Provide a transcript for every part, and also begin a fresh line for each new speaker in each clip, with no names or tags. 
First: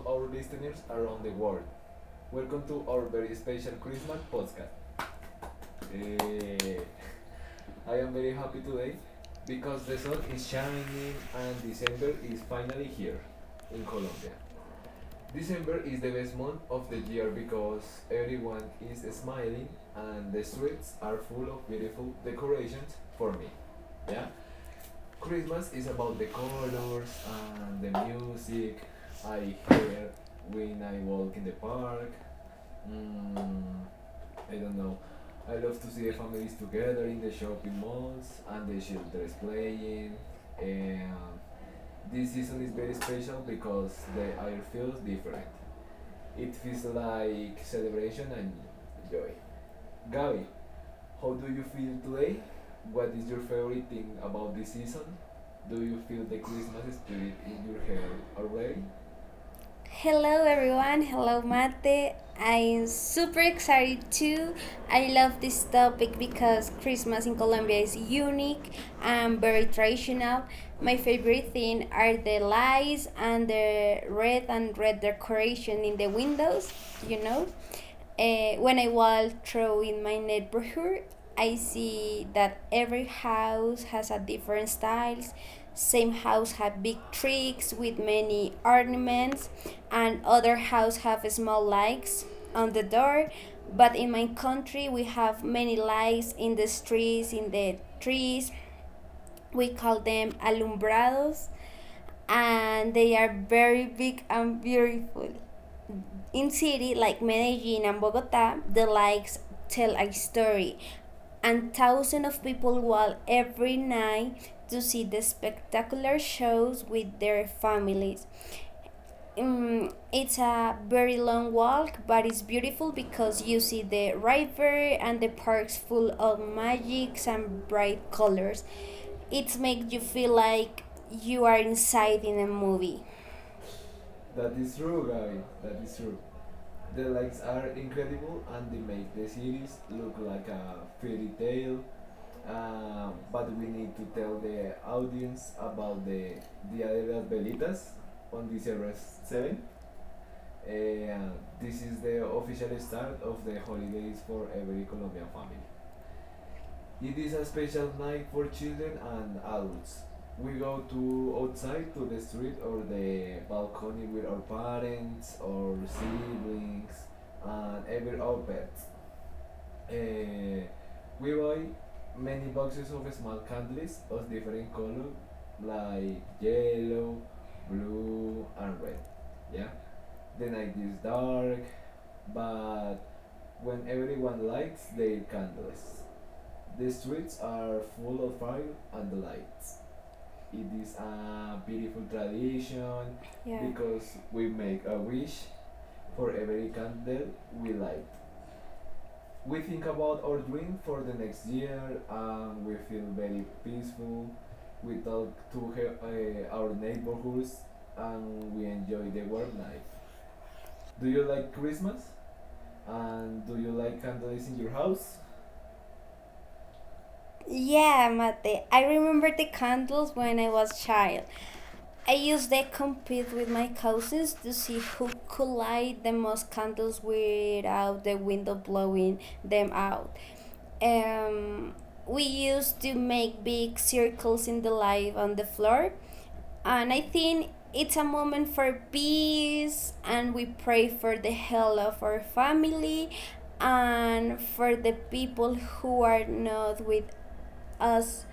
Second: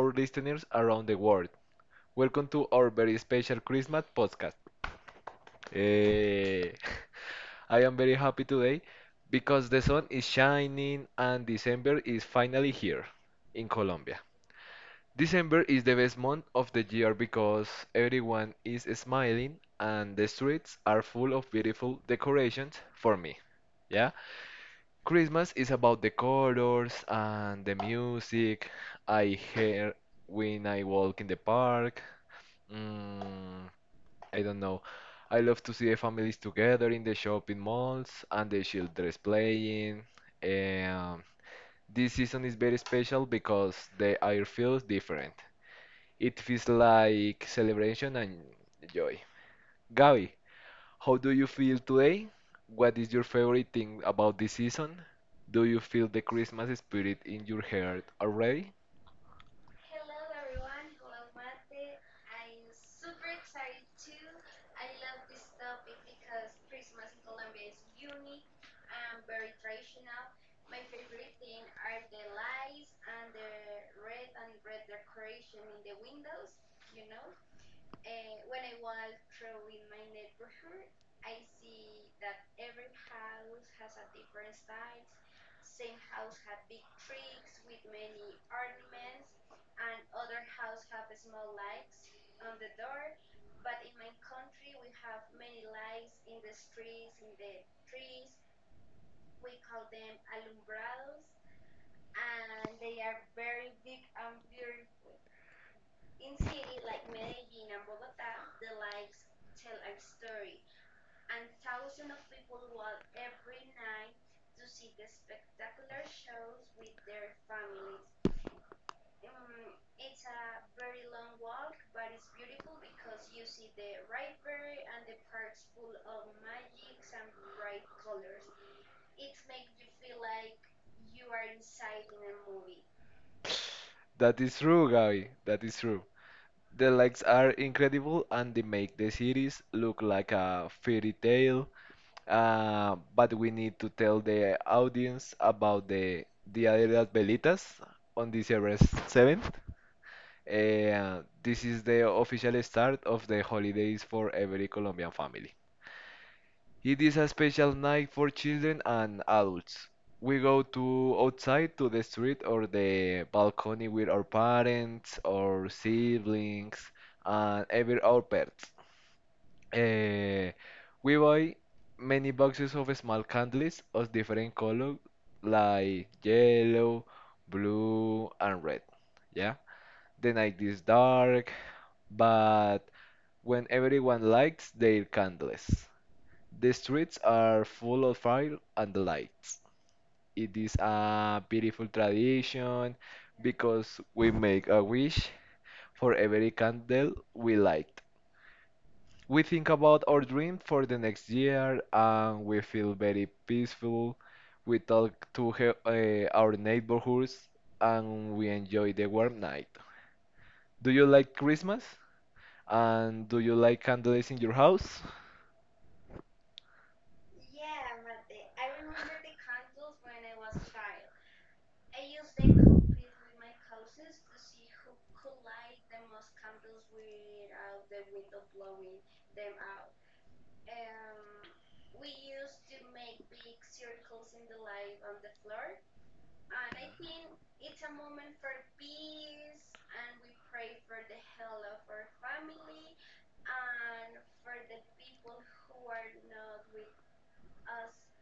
our
our
listeners
listeners
around the
around the
world,
world.
welcome to our
Our
very
very
special
special
Christmas podcast.
podcast
Eh,
eh,
I am very happy today
today,
because the sun is
shining
shining and
and
December is finally here
here
in
in
Colombia.
Colombia.
December is the
The
best
best
month
month
of the
of the
year
year
because
because
everyone
everyone
is
is
smiling
smiling
and the
and the
streets
streets
are
are
full
full
of
of
beautiful
beautiful
decorations
decorations
for
for
me.
me.
Yeah?
Yeah,
Christmas is about the colors
colors
and the
and the
music
music
I
I
hear
hear
when
when
I
I
walk in
walk
the
in the
park.
park.
Mm,
Mm,
I
I
don't
don't
know.
know.
I
I
love to
love to
see the
see the
families
families
together
together
in the
in the
shopping
shopping
malls
malls
and
and
the
the
children
children
playing.
playing. And
Um, this
this
season is
season is
very
very
special
special
because
because
the
they're
air feels different.
different.
It
It
feels
feels
like
like
celebration
celebration
and
and
joy.
joy.
Gaby,
Gabi,
how
how
do you
do you
feel
feel
today?
today?
What
Do
is your favorite
you think
thing about
of
this season?
season?
Do
Do
you
you
feel
feel
the
like
Christmas
Christmas
spirit
spirit
in
in
your
your head
heart already?
already? Hello everyone, hello Mate. I'm super excited too. I love this topic because Christmas in Colombia is unique and very traditional. My favorite thing are the lights and the red and red decoration in the windows, you know. When I walk through in my neighborhood, I see that every house has a different styles. Some house have big trees with many ornaments, and other house have small lights on the door. But in my country, we have many lights in the streets, in the trees. We call them alumbrados, and they are very big and beautiful. In cities like Medellin and Bogota, the lights tell a story, and thousands of people walk every night to see the spectacular shows with their families. It's a very long walk, but it's beautiful because you see the river and the parks full of magics and bright colors. It makes you feel like you are inside in a movie.
That
That
is
is
true,
true.
Gabi.
Gaby,
That
that
is
is
true.
true.
The
The
lights
lights
are
are
incredible
incredible
and
and
they
they
make
make
the
the
series
series
look
look
like
like a
a fairy
fairy
tale.
tale.
But
But
we
we
need
need
to
to
tell
tell
the
the
audience
audience
about
about
the
the
Dia
Dia
de
de
las
las
Velitas
Velitas
on
on
December
December
7th.
7. Uh,
This
this
is
is
the
the
official
official
start
start
of
of
the
the
holidays
holidays
for
for
every
every
Colombian
Colombian family.
family. It
It
is
is
a
a
special
special
night
night
for
for
children
children
and
and
adults.
adults.
We
We
go
go
to
to
outside
outside
to
to
the
the
street
street
or
or
the
the
balcony
balcony
with
with
our
our
parents,
parents or
or
siblings
siblings, and
and
even
every
our
outfit.
pets.
Uh,
Eh, we
we buy
buy many
many
boxes
boxes of
of small
small
candles
candies
of
of
different
different
colors
colors
like
like
yellow,
yellow,
blue,
blue
and
and
red.
red.
Yeah,
Yeah.
the
The night
night is
is dark,
dark,
but
but
when
when everyone
everyone
lights
lights
their
they
candles. The
the
streets are full
full
of fire
of
and
and the
lights.
lights. It
It is
is
a beautiful
beautiful
tradition
tradition. Yeah,
because
because
we
we wish
make a wish for
for
every
a
candle
candle
we light. We think about our dream
bring
for
for
the next
next year
year and
and
we
we feel
feel very
peaceful
peaceful. We talk
to
to
help
our
our neighbors
neighborhoods and
and
we
we
enjoy
enjoy
the warm
it.
night. Do
Do
you
you like
like
it?
Christmas? And
And
do
do
you
you
like candles
place
in
in
your
your house?
house?
Yeah, Mate. I remember the candles when I was child. I used to compete with my cousins to see who could light the most candles without the window blowing them out. Um, we used to make big circles in the light on the floor, and I think it's a moment for peace, and we pray for the health of our family and for the people who are not with us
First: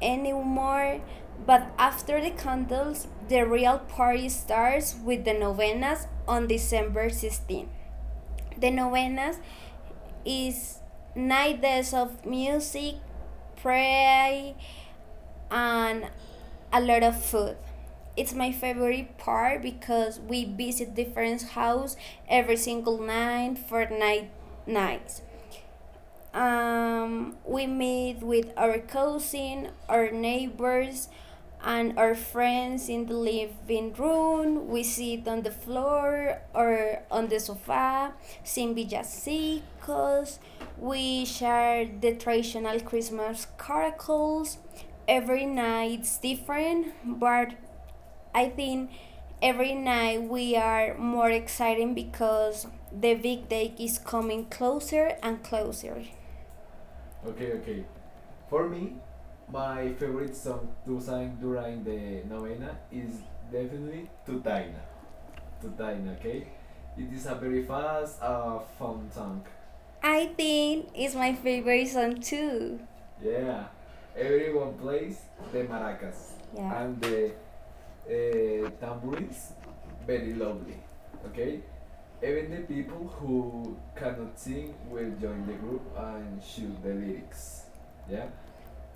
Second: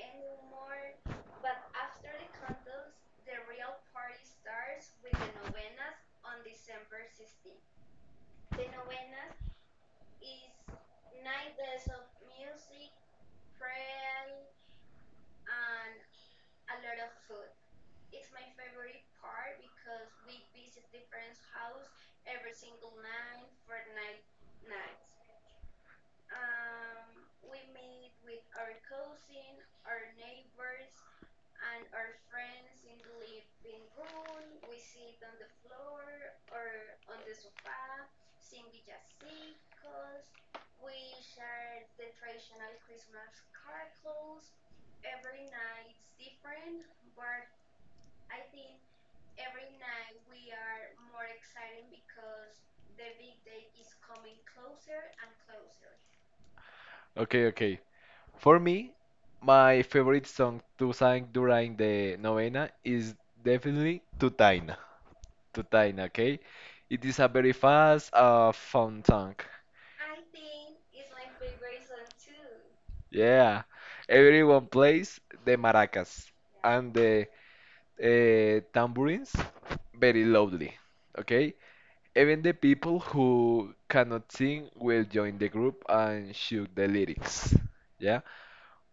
anymore. But after the candles, the real party starts with the novenas on December 16th. The novenas is 9 days of music, pray, and a lot of food. It's my favorite part because we visit different house every single night for night nights. We meet with our cousin, our neighbors, and our friends in the living room. We sit on the floor or on the sofa, sing villancicos. We share the traditional Christmas carols. Every night's different, but I think every night we are more excited because the big day is coming closer and closer.
Okay,
Okay,
okay.
okay.
For
For me,
me, my favorite song to
to
sing
sing
during
during
the
the Noel
novena
is
is
David
definitely Tutaina.
to
Tutaina,
die.
okay? It
It
is
is
a
a
very
very fun
fast, fun song.
song. I think it's my favorite song too. Yeah,
Yeah. Everyone
it's
plays the
the best.
maracas
Yeah,
and
and
the
the uh,
tambourines
Prince
very
Benny.
loudly, okay?
Okay,
Even the people who cannot sing
sing
will
will
join
join
the
the group
group and
and
shoot
shoot the
the
lead.
lyrics. Yeah?
Yeah,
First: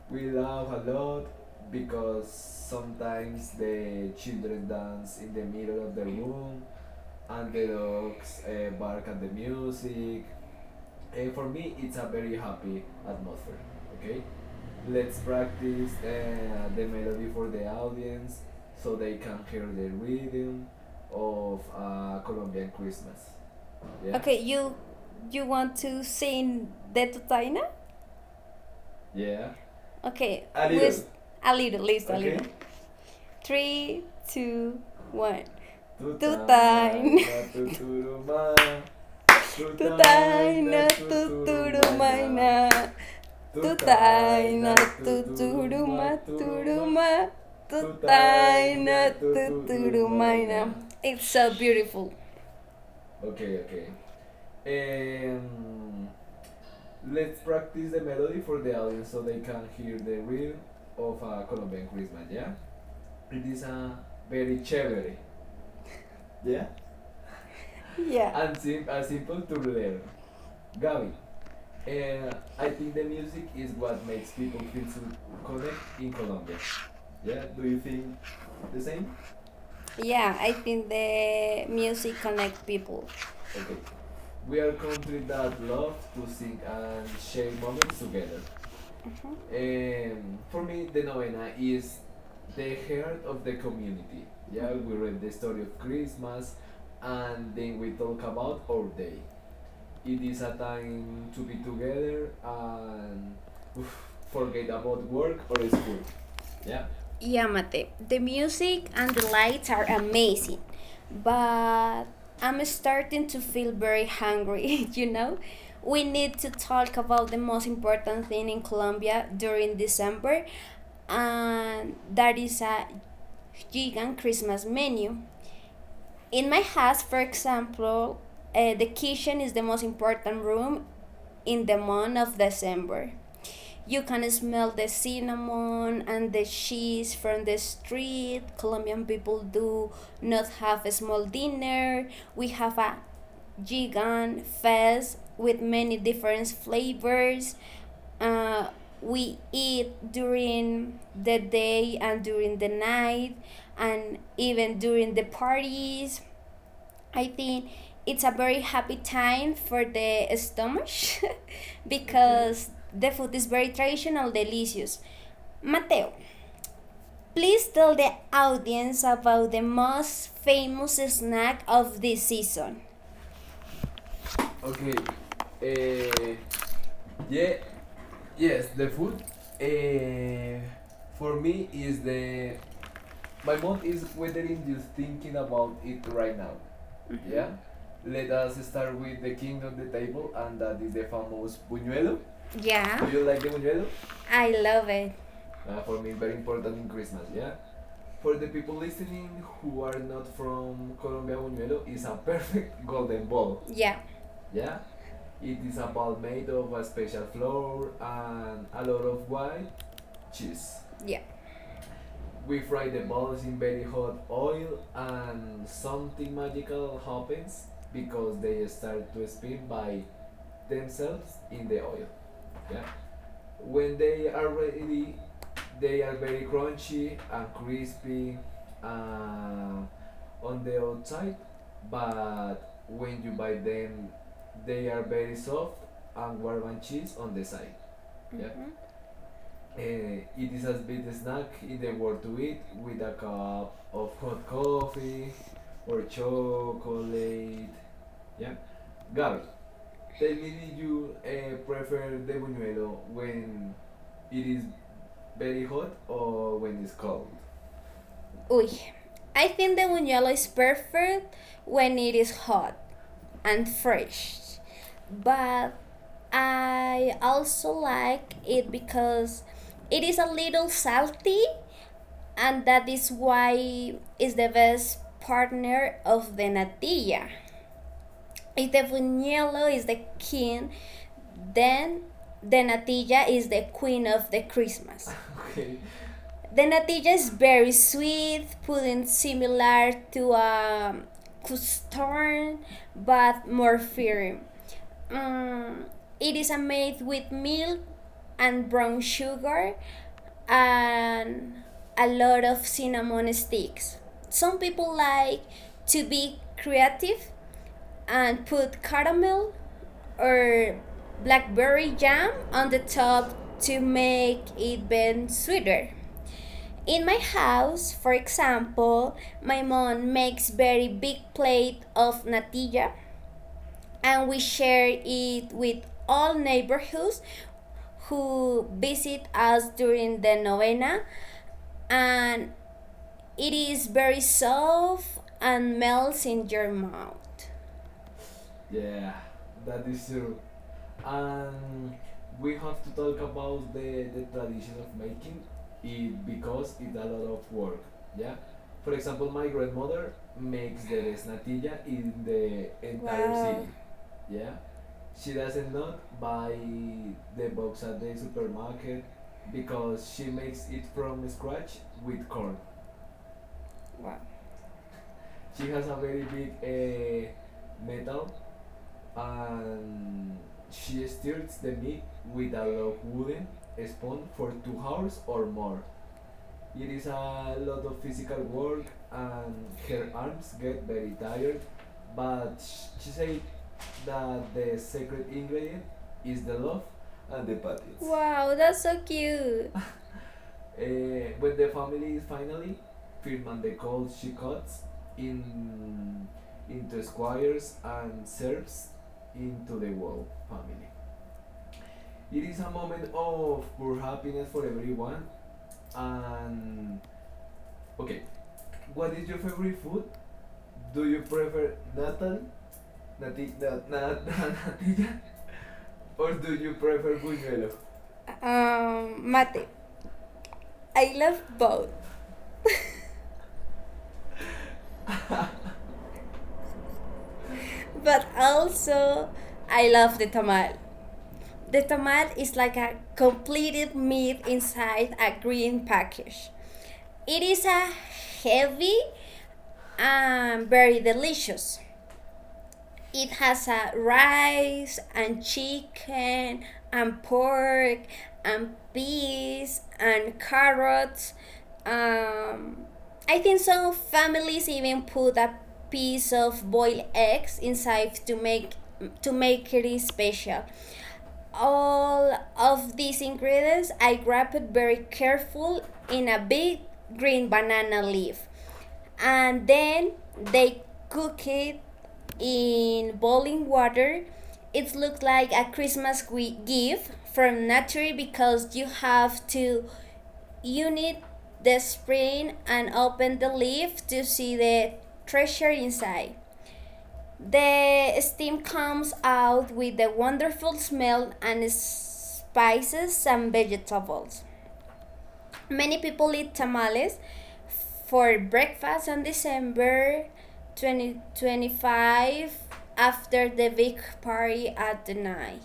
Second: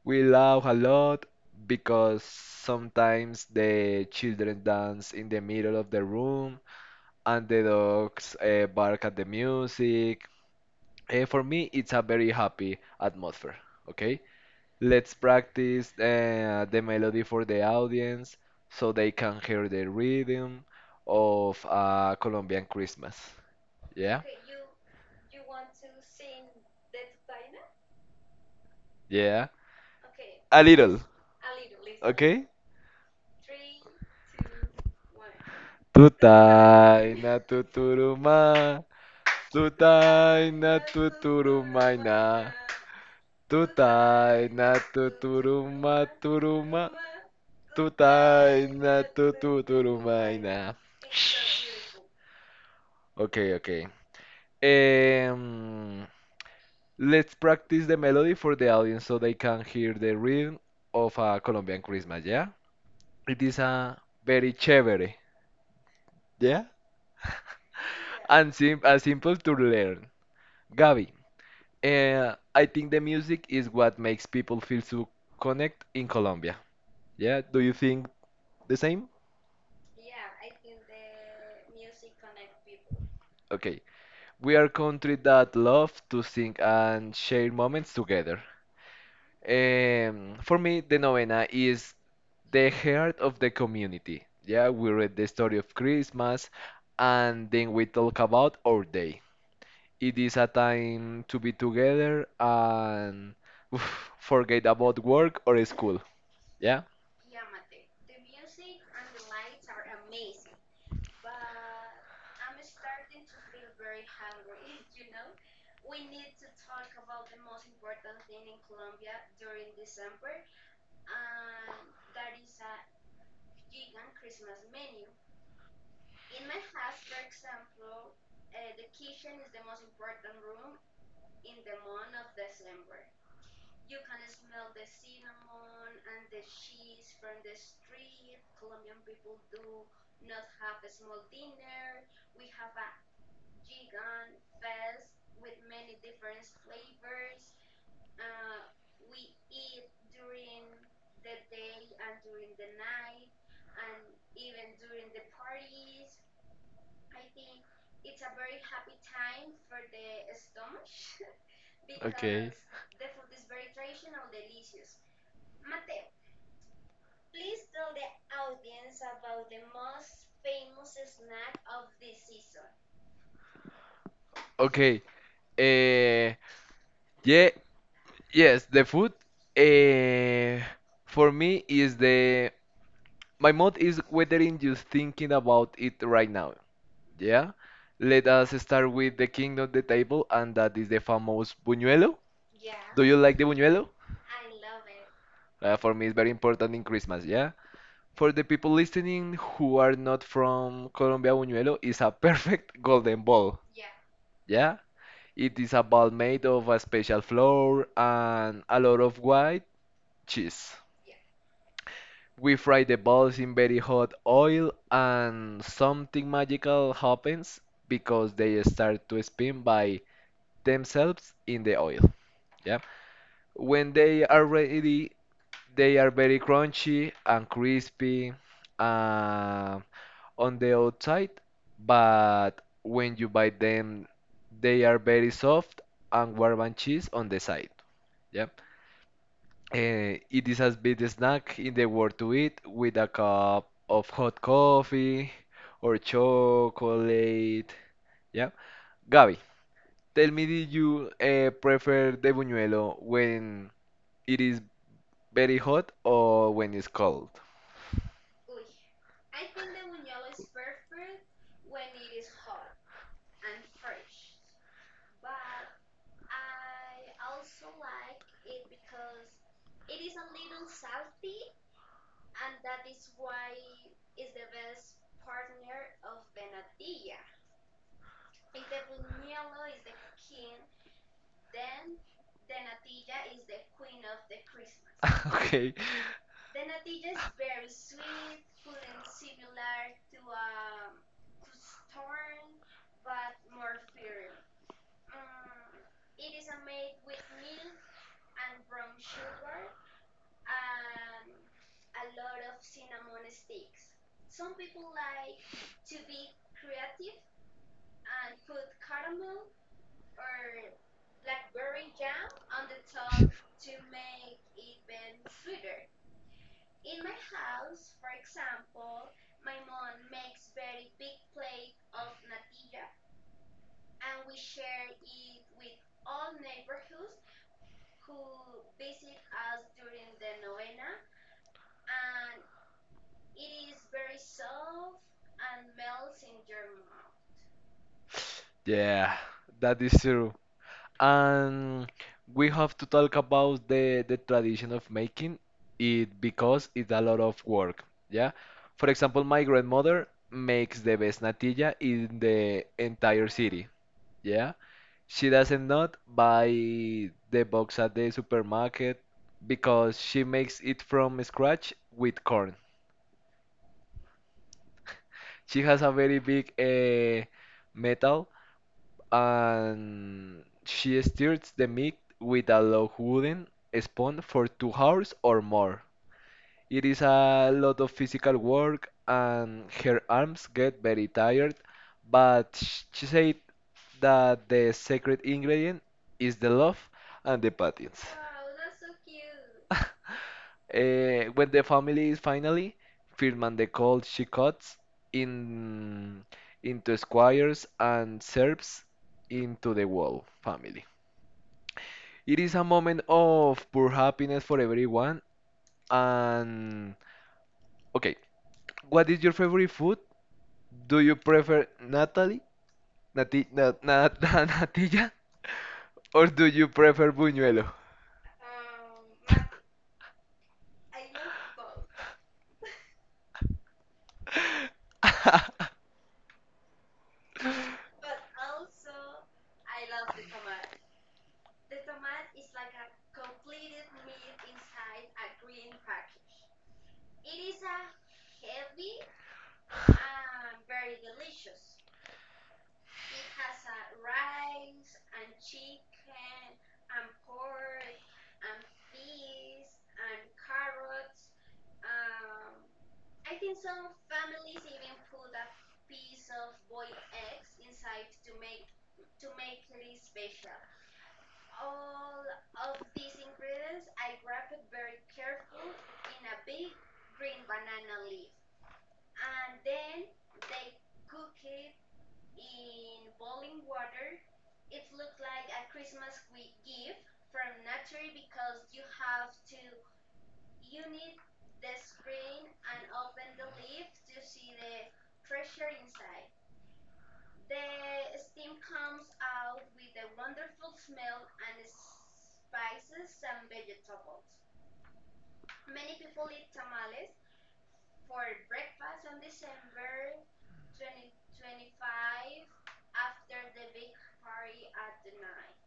We laugh a lot because
because
sometimes
sometimes the
the children
children
dance
dance
in
in
the
the
middle
middle
of
of
the
the
room
room
and
and
the
they
dogs
dogs
bark
look
at
at
the
the music.
music. Eh,
And
for me, it's a very happy
happy atmosphere.
atmosphere.
Okay,
Okay, let's
let's practice
practice the melody for the
dance
audience
so
so
they
they can hear
learn
the
the rhythm
rhythm
of
of
a
Colombian
Colombian Christmas.
Christmas.
Yeah.
Yeah,
Okay, you want to sing the Totaina?
yeah,
Okay,
a
A
little.
a little, list a okay, little.
Okay.
Three, two, one.
Tutaina
Tutaina,
tuturuma, Tutaj na
Tutaina,
tuturumay na.
tuturumaina, tuturumaina,
Tutaj
Tutaina
na tuturuma
tuturuma
turuma.
turuma
Tutaj
tutaina
na tuturumay na.
tuturumaina. It's so beautiful.
Okay, okay. Um,
Um, look
let's practice the melody for the audience so they can hear
here the
the rhythm of a Colombian
Ben
Christmas,
Christmas.
yeah? It is a very
Very cheap.
chévere, yeah?
Yeah. Yeah.
And simple to
There.
learn. Gaby,
And
I
I
think
think
the
the
music is what makes
Mexican
people
people
feel
feel
so
to
connect
connect
in
in
Colombia.
Colombia.
Yeah, do
Do
you
you think
think the
the same?
same?
Yeah, I think the music connect people. Okay.
Okay. We
We
are
are going
country
to
that love to sing and
launch
share moments
moments to
together.
uh-huh.
Um,
And
for me, the novena
Fana
is
is
the
the
heart of
of
the
the community.
community. Yeah,
Yeah,
we
we
read
read
the
the
story
story
of
of
Christmas
Christmas
and
and they
then we talk about our day. It
did
is
this
a time
align
to be together
together
and
and
forget
forget
about
about
work
work
or
or school.
school. Yeah?
Yeah. Yeah, Mate. The music and the lights are amazing, but I'm starting to feel very hungry, you know? We need to talk about the most important thing in Colombia during December, and that is a vegan Christmas menu. In my house, for example, the kitchen is the most important room in the month of December. You can smell the cinnamon and the cheese from the street. Colombian people do not have a small dinner. We have a gigant fest with many different flavors. Uh, we eat during the day and during the night and even during the parties. I think it's a very happy time for the stomach
Okay.
because the food is very traditional, delicious. Mateo, please tell the audience about the most famous snack of this season. Okay.
Okay.
Uh,
Uh, yeah.
yeah. Yes.
Yes. The food.
Uh,
Uh, for
for
me is the my
my
mood is whether in just thinking
mom
about it
eat
right
right now.
now.
Mm-hmm. Yeah.
Yeah. Let
Let
us
us
start
start
with
with
the
the
king
king
of
of
the
the
table,
table,
and
and
that
that
is
is
the
the
famous
famous
buñuelo.
buñuelo. Yeah,
Do you like the buñuelo?
I love it.
Uh,
Uh,
for me, it's very important
Jordan
in
Increase
Christmas. Yeah. For the people listening who are not from
from
Colombia, buñuelo is a perfect golden
Golden
ball.
Ball. Yeah.
Yeah.
Yeah?
It is a ball made of a special flour and
And
a
added
lot of white cheese.
cheese. Yeah.
We
With
fry the balls in very hot oil, and
and some
something magical happens
things
because
because
they
they
start to spin by
spy they
themselves in the oil. Yeah.
yeah,
When
when
they
they
are ready,
actually
they
they
are very crunchy
she
and crispy
be
uh,
uh
on the outside, but when you bite them,
then
they
they
are very soft and warm and cheese on
on
the
the
side.
side.
Yeah.
Yeah. Mhm.
Uh,
Eh,
it
they
is as big a snack in the world
were to
to eat with a cup of hot coffee or
so collate
chocolate. Yeah.
yeah.
Gaby,
Gary.
tell
They
me, did
meaning
you
you
prefer
prefer
the
the
buñuelo
buñuelo
when
when
it
it
is
is
very
better
hot or
or
when
when
it's
it's
cold?
cold. Uy, I think the buñuelo is perfect when it is hot and fresh, but I also like it because it is a little salty, and that is why it's the best partner of the natilla. If is the king, then the natilla is the queen of the Christmas.
Okay.
The natilla is very sweet, pudding similar to a custard, but more firm. Mm, it is made with milk and brown sugar and a lot of cinnamon sticks. Some people like to be creative and put caramel or blackberry jam on the top to make it even sweeter. In my house, for example, my mom makes very big plate of natilla and we share it with all neighborhoods who visit us during the novena and it is very soft and melts in your mouth. Yeah,
Yeah, that
that.
is true. And
Mm,
we
we
have
have
to
to
talk
talk
about
about the,
the
the
tradition
tradition
of
of
making
making
it
it
because
because
it's
it's
a
a
lot
lot
of
of work.
work. Yeah.
Yeah.
For
For
example,
example,
my
my
grandmother makes
makes
the
the
best
resnatilla
natilla
in
in
the
the entire
entire wow,
city.
city. Yeah.
Yeah. She
She,
doesn't not buy the box at the supermarket
because
because she makes it from scratch with corn.
wow,
She
she
has a very big
uh, met
metal
and
and she stirs the meat with a low wooden spoon for 2 hours
hours
or
or more.
more. It
It
is
is
a
a
lot
lot
of
of
physical
physical work
work,
and
and her
her
arms
is
get very tired,
tired, but
but she said
that.
that the secret ingredient is the love and the patience.
Wow, that's so cute.
Uh,
Uh,
when the family is finally, Firman the Cold
all
she
she
cuts
cuts in
in into squires
inspires
and
and
serfs
steps
into
into
the
the
Wolf
wall
family.
family.
It is a moment of pure happiness for everyone.
One
And
and
okay, what is your favorite food? Do
do
you prefer Natalie,
Nathan, Nati, Nat, Nat,
Natilla,
Natilla,
or
or
do
do
you
you
prefer
prefer
buñuelo?
Buñuelo? Mate. I love both, but also I love the tamal. The tomat is like a completed meat inside a green package. It is a heavy and very delicious. It has a rice and chicken and pork and peas and carrots. Um, I think some families even put a piece of boiled eggs inside to make it special. All of these ingredients I wrap it very careful in a big green banana leaf and then they cook it in boiling water. It looks like a Christmas gift from nature because you have to unit the spring and open the leaf to see the treasure inside. The steam comes out with a wonderful smell and spices and vegetables. Many people eat tamales for breakfast on December 2025 after the big party at the night.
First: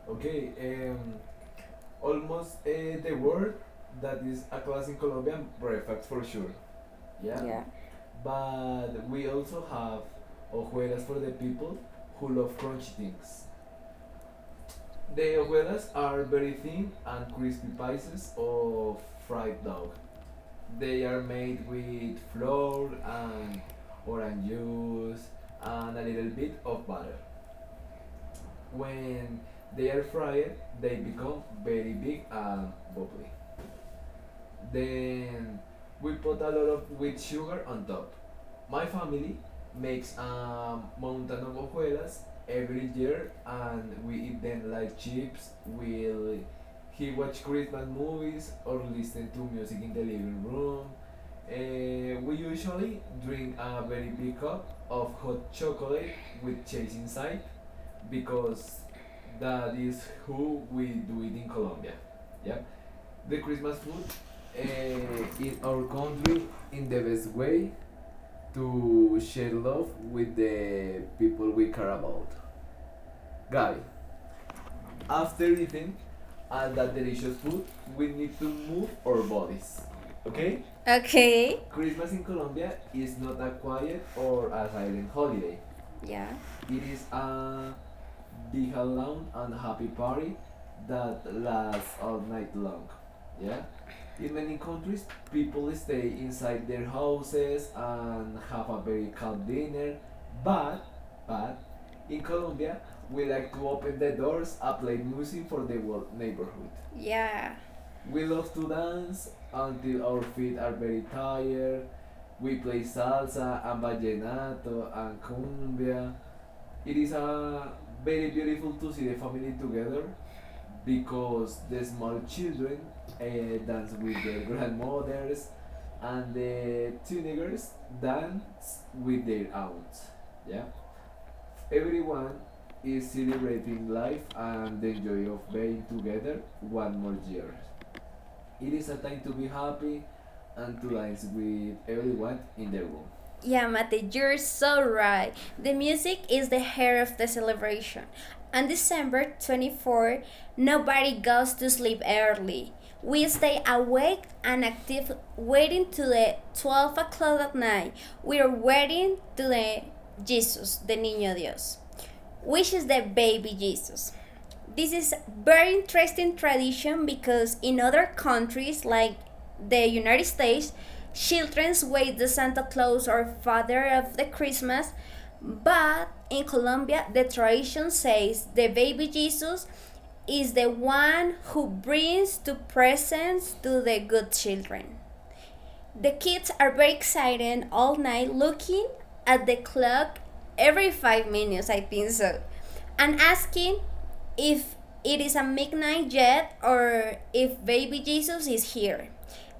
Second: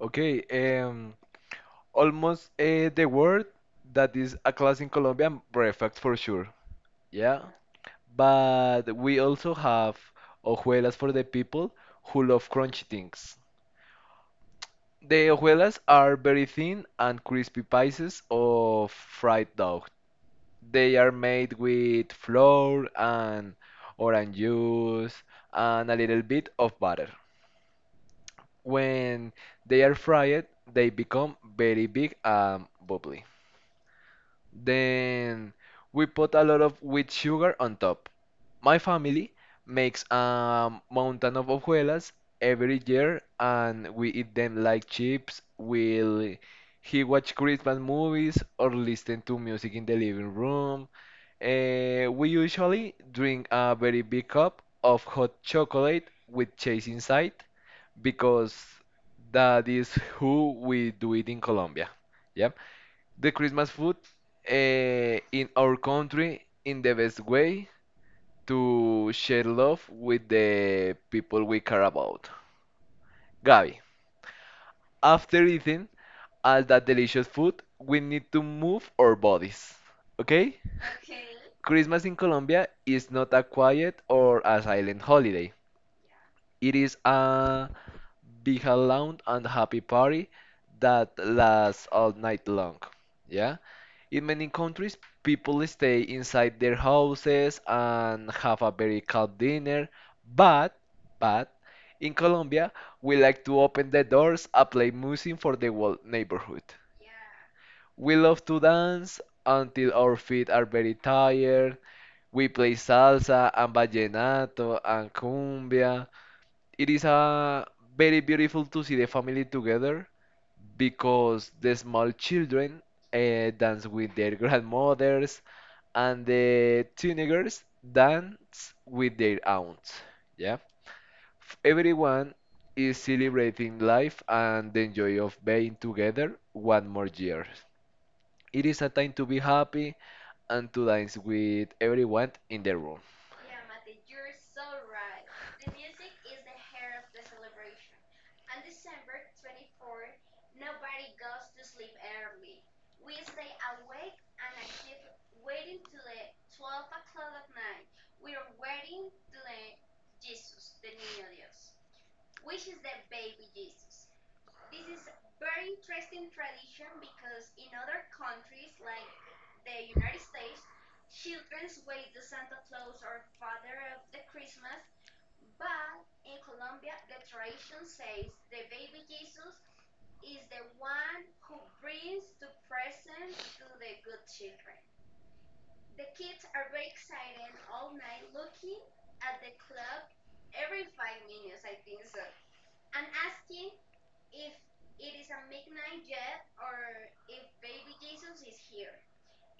Okay,
Okay, um,
almost the word that
that
is
is
a class in Colombian breakfast for sure.
sure.
Yeah,
Yeah. Yeah.
but we also have hojuelas for the people who
Who
love
love
crunchy
crunchy
things.
things.
The
They
hojuelas are
are
very
very
thin
thin and
and crispy
crispy,
pieces of fried dough. They are made
made with
with flour and
an
orange
orange
juice and a
a
little
little
bit
bit
of
of
butter.
butter.
When
When
they
they
are
are
fried,
fried,
they
they
become
become
very
very
big
big
and
and
bubbly.
bubbly.
Then
Then
we
we
put
put
a
a
lot
lot
of
of
wheat
wheat
sugar
sugar
on
on
top.
top.
My
My
family
family
makes a mountain of hojuelas every year and
and
we
we
eat them like chips. We'll
really
he watch Christmas movies or listen to
do
music
music
in
in the
the living
living room.
room. Eh,
And
we usually
actually
drink
drink
a very big cup of hot chocolate with
with
cheese
cheese
inside
inside because
because that
that
is who
we
we do
do
it in Colombia.
it.
Yeah the
The
Christmas food in our
country
country in
in
the
the
best
best
way
way
to
to
share
share
love
love
with
with
the people
people
we
we
care
care
about. Gabi,
God. After
after
it,
eating all that delicious food, we
we
need
need
to
to
move
move.
our bodies. Okay?
Okay,
Christmas in Colombia is not a quiet or a silent
silent
holiday.
holiday. Yeah.
It is
It's
a big, loud, and
down
happy party
and
that
down.
lasts all night long. Yeah? In
In
many
many
countries,
countries,
people
people
stay
stay
inside
inside
their houses
houses
and
and
have
have
a
a
very
very
calm
calm
dinner,
dinner, but
but but in
in Colombia,
Colombia, we like to open the doors and play
we're
music
losing
for
for
the whole neighborhood.
neighborhood. Yeah.
We
We
love to dance
lost
until our
until
feet are very tired. We play salsa and
Vallenar.
vallenato and cumbia. It
It
is
is a
very
very
beautiful to see the family
together
together
because
because the small children
and
dance with
with
their
their
grandmothers and
and
the teenagers dance
dance
with
with
their
their out.
aunts. Yeah, F-
Everyone
everyone is
is
celebrating
celebrating life
life and
and
the
the
joy
joy
of
of
being
being together
together one
one
more
more
year.
year.
It is a time to be happy
Happy
and
and to
to dance
lines
with
with
everyone
everyone
in
in
the
the
room.
room. Yeah, Mate, you're so right. The music is the hair of the celebration. On December 24, nobody goes to sleep early. We stay awake and active, waiting to the 12 o'clock at night. We are waiting to the Jesus, the Niño Dios, which is the baby Jesus. This is very interesting tradition because in other countries like the United States, children wait the Santa Claus or father of the Christmas, but in Colombia the tradition says the baby Jesus is the one who brings the presents to the good children. The kids are very excited all night looking at the clock every 5 minutes, I think so, and asking if it is a midnight yet or if baby Jesus is here.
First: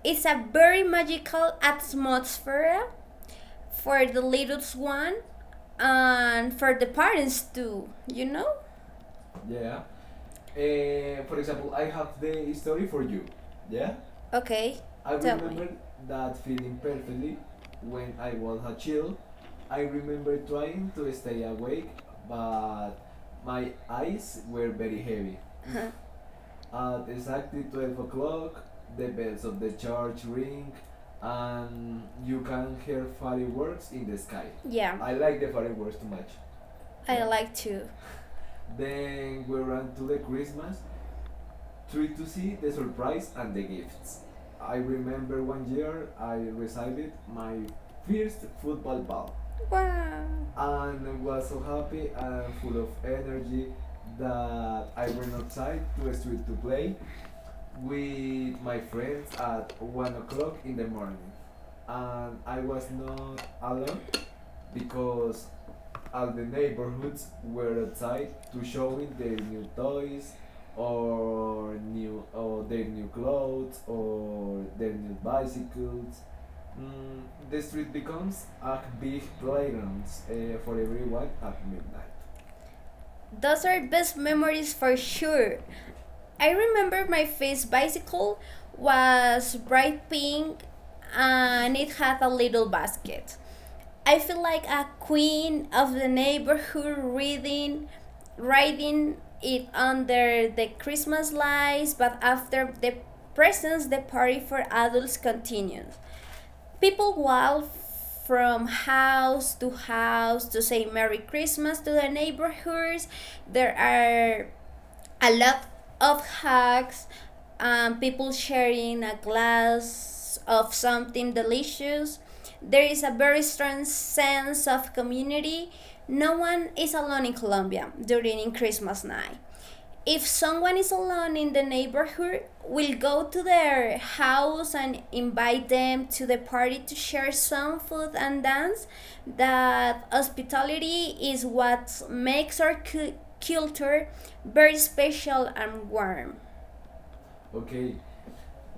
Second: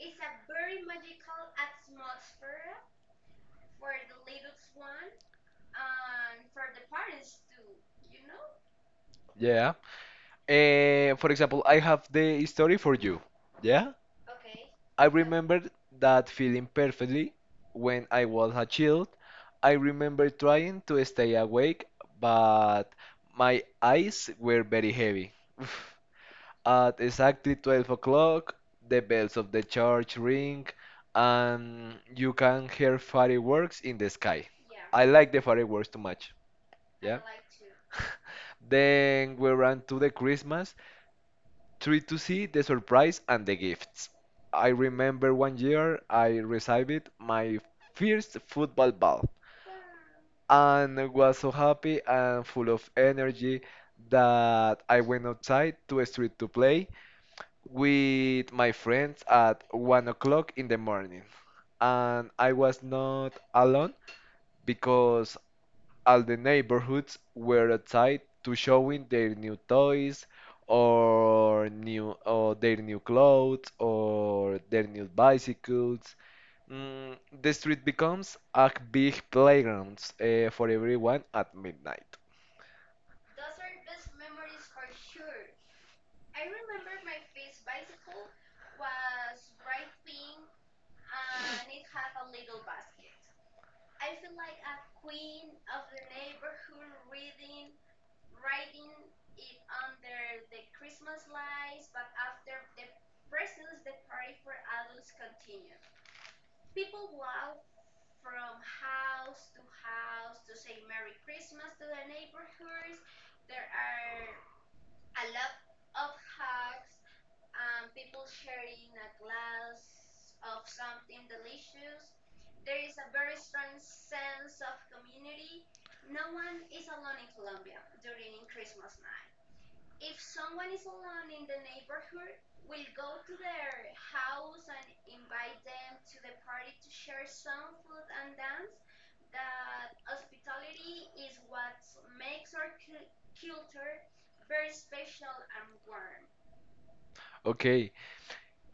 It's a very magical atmosphere for the little one and for the parents too, you know?
Yeah. Eh,
Uh,
for example, I have the
the
story
story
for
for
you.
you.
Yeah.
Okay.
I
I Tell
remember
remember
that feeling
feeling
perfectly
perfectly
when I was a child.
chill
I remember
remember
trying
trying
to
to
stay
stay
awake,
awake,
but
but
my
my
eyes
eyes
were
were
very
very
heavy.
heavy.
Oof. At
At
exactly
exactly
12
12 o'clock,
o'clock, the
the
bells
bells
of
of
the
the
church
church
ring,
ring,
and
and
you
you
can
can
hear
hear
fireworks
fireworks.
in the sky.
Yeah,
I
I
like
like
the fireworks
fireworks
too
too much.
much.
I
Yeah.
yeah. like to.
Then we ran
Around
to
to
the
the
Christmas
Christmas,
Treat to
you
see
see
the
the
surprise and
and
the
the
gifts.
gifts.
I
I
remember
remember
one
one
year
year I
I received
received my
my first
first
football
football.
ball
Wow. I'm
and was so happy and full
full of
of energy
energy that
that I
I
went
not
outside to a street
satisfied
to
to
play
play
with
with
my
my
friends
friends
at 1 o'clock in
in
the
the morning.
morning. And
And
I
I
was not
was
alone
alone
because
because
all
all
the
the
neighborhoods
neighborhoods
were
were
tied
outside
to
to
showing
showing their
their new
new
toys
toys
or
or
new
new
or
or
their
their
new
new
clothes
clothes
or
or
their
their
new
new
bicycles.
bicycles. Mm,
Mm, the
the
street
street
becomes
becomes
a
a
big
big
playground
playground
for
for
everyone
everyone
at
at midnight.
midnight.
Those are best memories for sure. I remember my first bicycle was bright pink and it had a little basket. I feel like a queen of the neighborhood riding it under the Christmas lights, but after the presents, the party for adults continues. People walk from house to house to say Merry Christmas to their neighborhoods. There are a lot of hugs, people sharing a glass of something delicious. There is a very strong sense of community. No one is alone in Colombia during Christmas night if someone is alone in the neighborhood, we'll go to their house and invite them to the party to share some food and dance. That hospitality is what makes culture very special and warm.
Okay,
Okay.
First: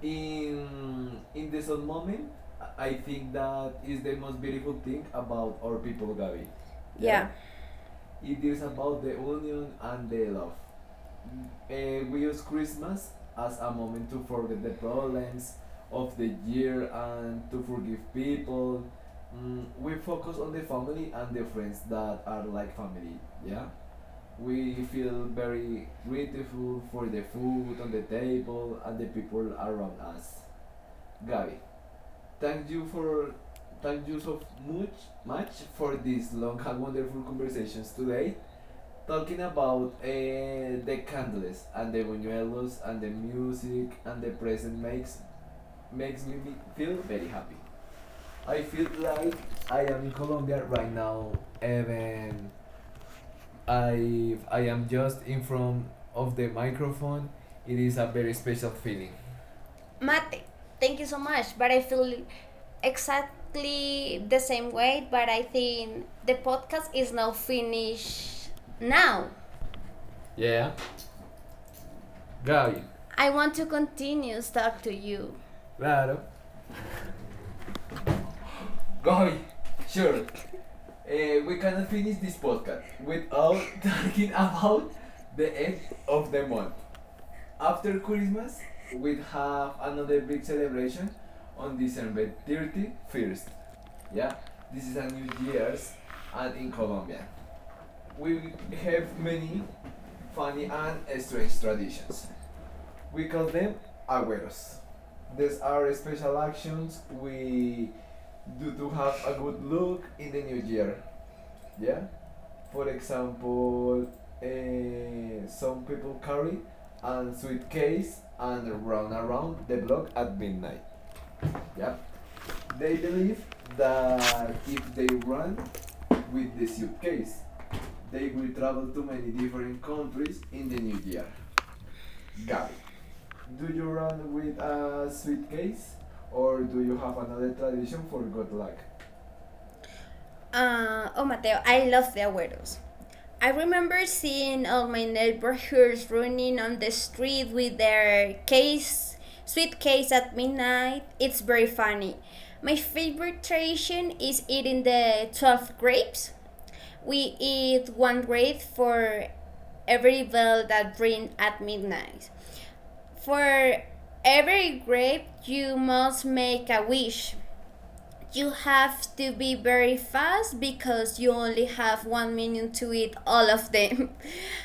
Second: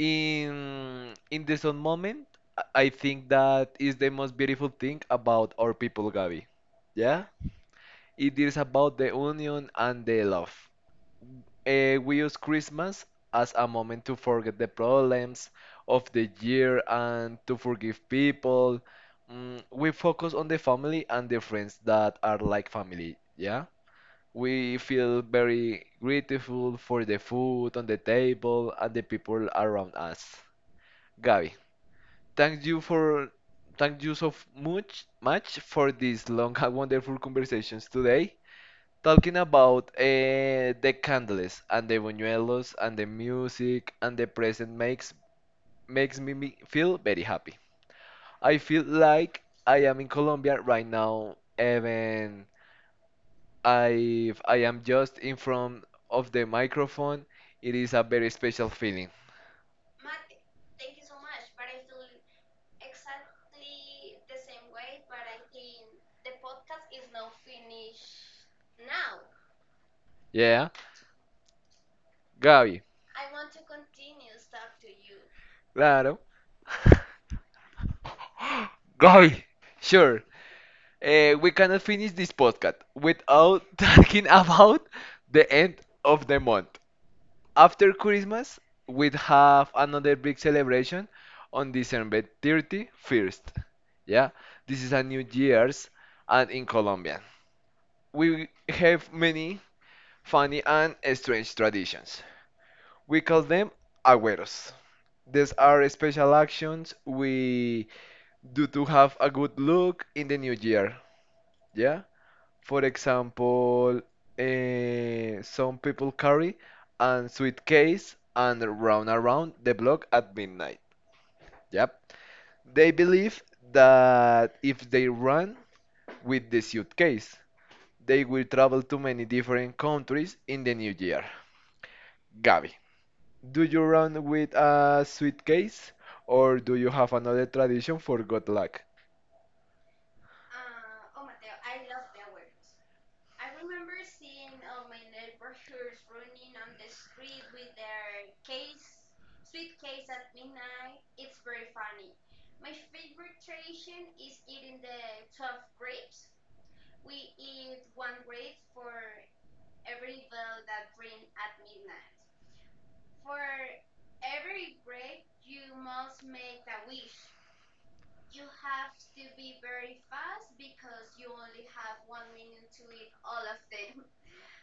In
in
in
this
this
own moment,
moment,
I think that is the most
I
beautiful
do
thing
think
about our people,
people got
Gabi.
it.
Yeah,
Yeah. yeah.
it
It
is
is a
about the union
reunion
and
and
the
the love.
love. We
We
use
use
Christmas
Christmas
as
as
a
a
moment
moment
to
to
forget
forget
the
the
problems
past
of
of the
the year
year
and
and
to
to forgive
forgive
people.
people. Mm,
Mm,
we
we
focus on the family and the
forgive friends
friends that are like
like
family,
family,
yeah?
yeah? We
We feel very grateful
grateful
for
for
the
the food,
food on the table
table,
and the people
people,
around us.
us.
Gabi, thank you for
For
thank
thank
you
you
so
so much
much for
for
these
these
long
long
and wonderful
beautiful
conversations
conversations today.
today.
Talk
Talking about the candles
endless
and
and
the
the
buñuelos
buñuelos
and
and
the
the
music
music
and
and
the
the
present
present
makes
makes make me
me
feel
feel very happy. I
I
feel like
I
I am in Colombia right
right now
now, even
even I
if I
I
am
am
just
just
in
in from
front of the
our
microphone,
phone.
it
It
is
is
a
a
very
very special
special
feeling.
feeling.
Mate, thank you so much. But I feel exactly the same way. But I think the podcast is now finished now.
Yeah,
Yeah. Go.
Gaby,
I want to continue talk to you. Claro.
claro.
Go.
Gaby. Sure,
Sure. Eh,
we cannot
I'll
finish
finish
this
this
podcast without talking about the end of the month. After
Christmas
Christmas, we'd
with
have another
another
big
vacation
celebration on
on
December
December
31st.
31st.
Yeah,
Yeah,
this
this
is
is
a
a
New
new year.
Year's and
And
in Colombia.
we will
We
be
have many
having
funny
funny
and strange traditions.
actions.
We
We
call
call
them
them outs.
agüeros. These
These
are special actions
actions
we
we
do
do
to have a good look in the
the
new
new
year.
year. Yeah?
Yeah. For
For
example,
example,
some
some
people carry a suitcase and run around
underground,
the
the
block
Black
at
Midnight.
midnight.
Yeah?
Yep. They
They
believe
that
that if
they
they
run
run with
with
the
this,
suitcase, they
they
will
will
travel
travel
to
to
many
many
different
different
countries
countries
in
in the
the new
new year.
year. Gabi,
Gabi,
do
do you
you run
run
with
with
a
a suitcase
suitcase
or
or do
do
you
you
have
have
another tradition for good
forgotten?
luck?
Oh, Mateo, I love the Agüeros. I remember seeing all my neighbors running on the street with their case, suitcase at midnight. It's very funny. My favorite tradition is eating the 12 grapes. We eat one grape for every bell that rings at midnight. For every grape, you must make a wish. You have to be very fast because you only have 1 minute to eat all of them.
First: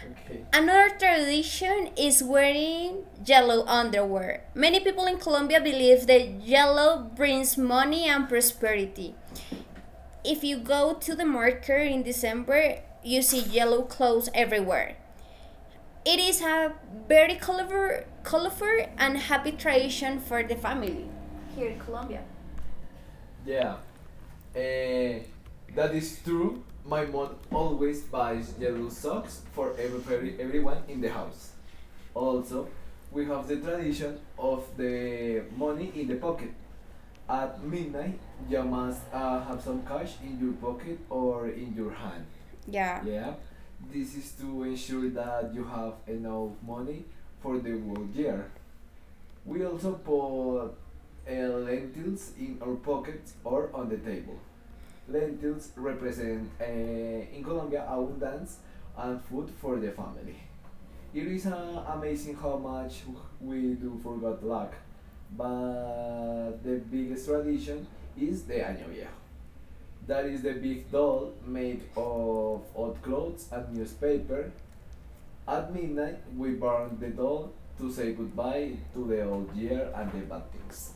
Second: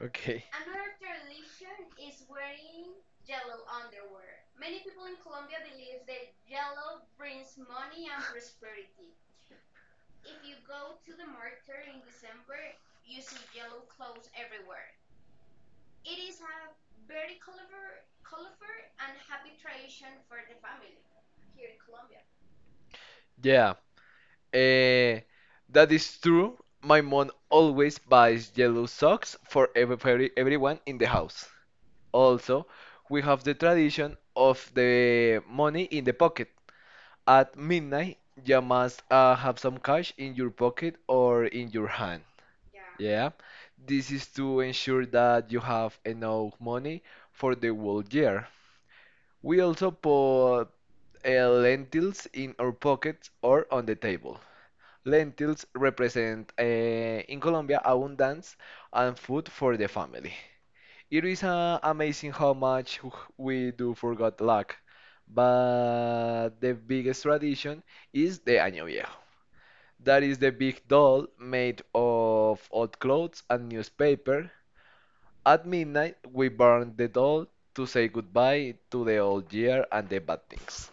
Okay.
Okay. Another tradition is wearing yellow underwear. Many people in Colombia believe that yellow brings money and prosperity. If you go to the market in December, you see yellow clothes everywhere. It is a very colorful and happy tradition for the family.
Yeah.
Yeah. Eh,
Eh, that
that is
is true.
true.
My
My
mom
mom
always
always buys
buys yellow
yellow
socks
socks
for
for
everybody,
everyone
everyone
in
in
the
the house.
house. Also,
Also, we
we
have
have
the
the tradition
tradition of
of
the money
money
in
in the
the
pocket.
pocket. At
At midnight,
midnight,
you
you
have
must have some
some cash
cash in
in
your
your pocket
pocket
or
or in
in your
your
hand.
hand.
Yeah.
Yeah,
Yeah,
this
this
is
is to
to ensure
ensure that
that
you
you
have
have
enough
enough
money
money for
for
the
the
whole
whole
year.
year.
We
We also
also put
put
lentils
lentils
in
in
our
our
pockets
pockets or
or on
on
the
the table.
table. Lentils
Lentils represent
represent in
in
Colombia
Colombia abundance
abundance
and
and
food
food
for
for the
the
family.
family. It
It is
is
amazing
amazing
how
how
much
much
we
we
do
do for God
forget
luck,
lack,
but
but the
the
biggest
biggest
tradition
vision is
is the Año Viejo. That
that
is the big doll
it made
made
of
of old clothes and
a newspaper.
newspaper. At
At midnight,
midnight,
we
we
burn
burn the doll to
to
say
say
goodbye
to
to the
the old
old year
year
and the bad things.
things.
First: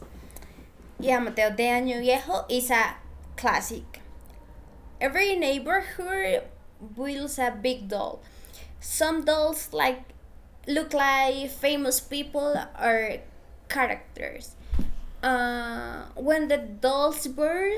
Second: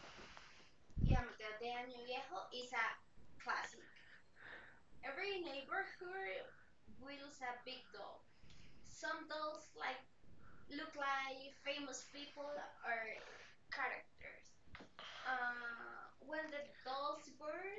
Yeah, Mateo, de Año Viejo is a classic. Every neighborhood builds a big doll. Some dolls like look like famous people or characters. When the doll's birth,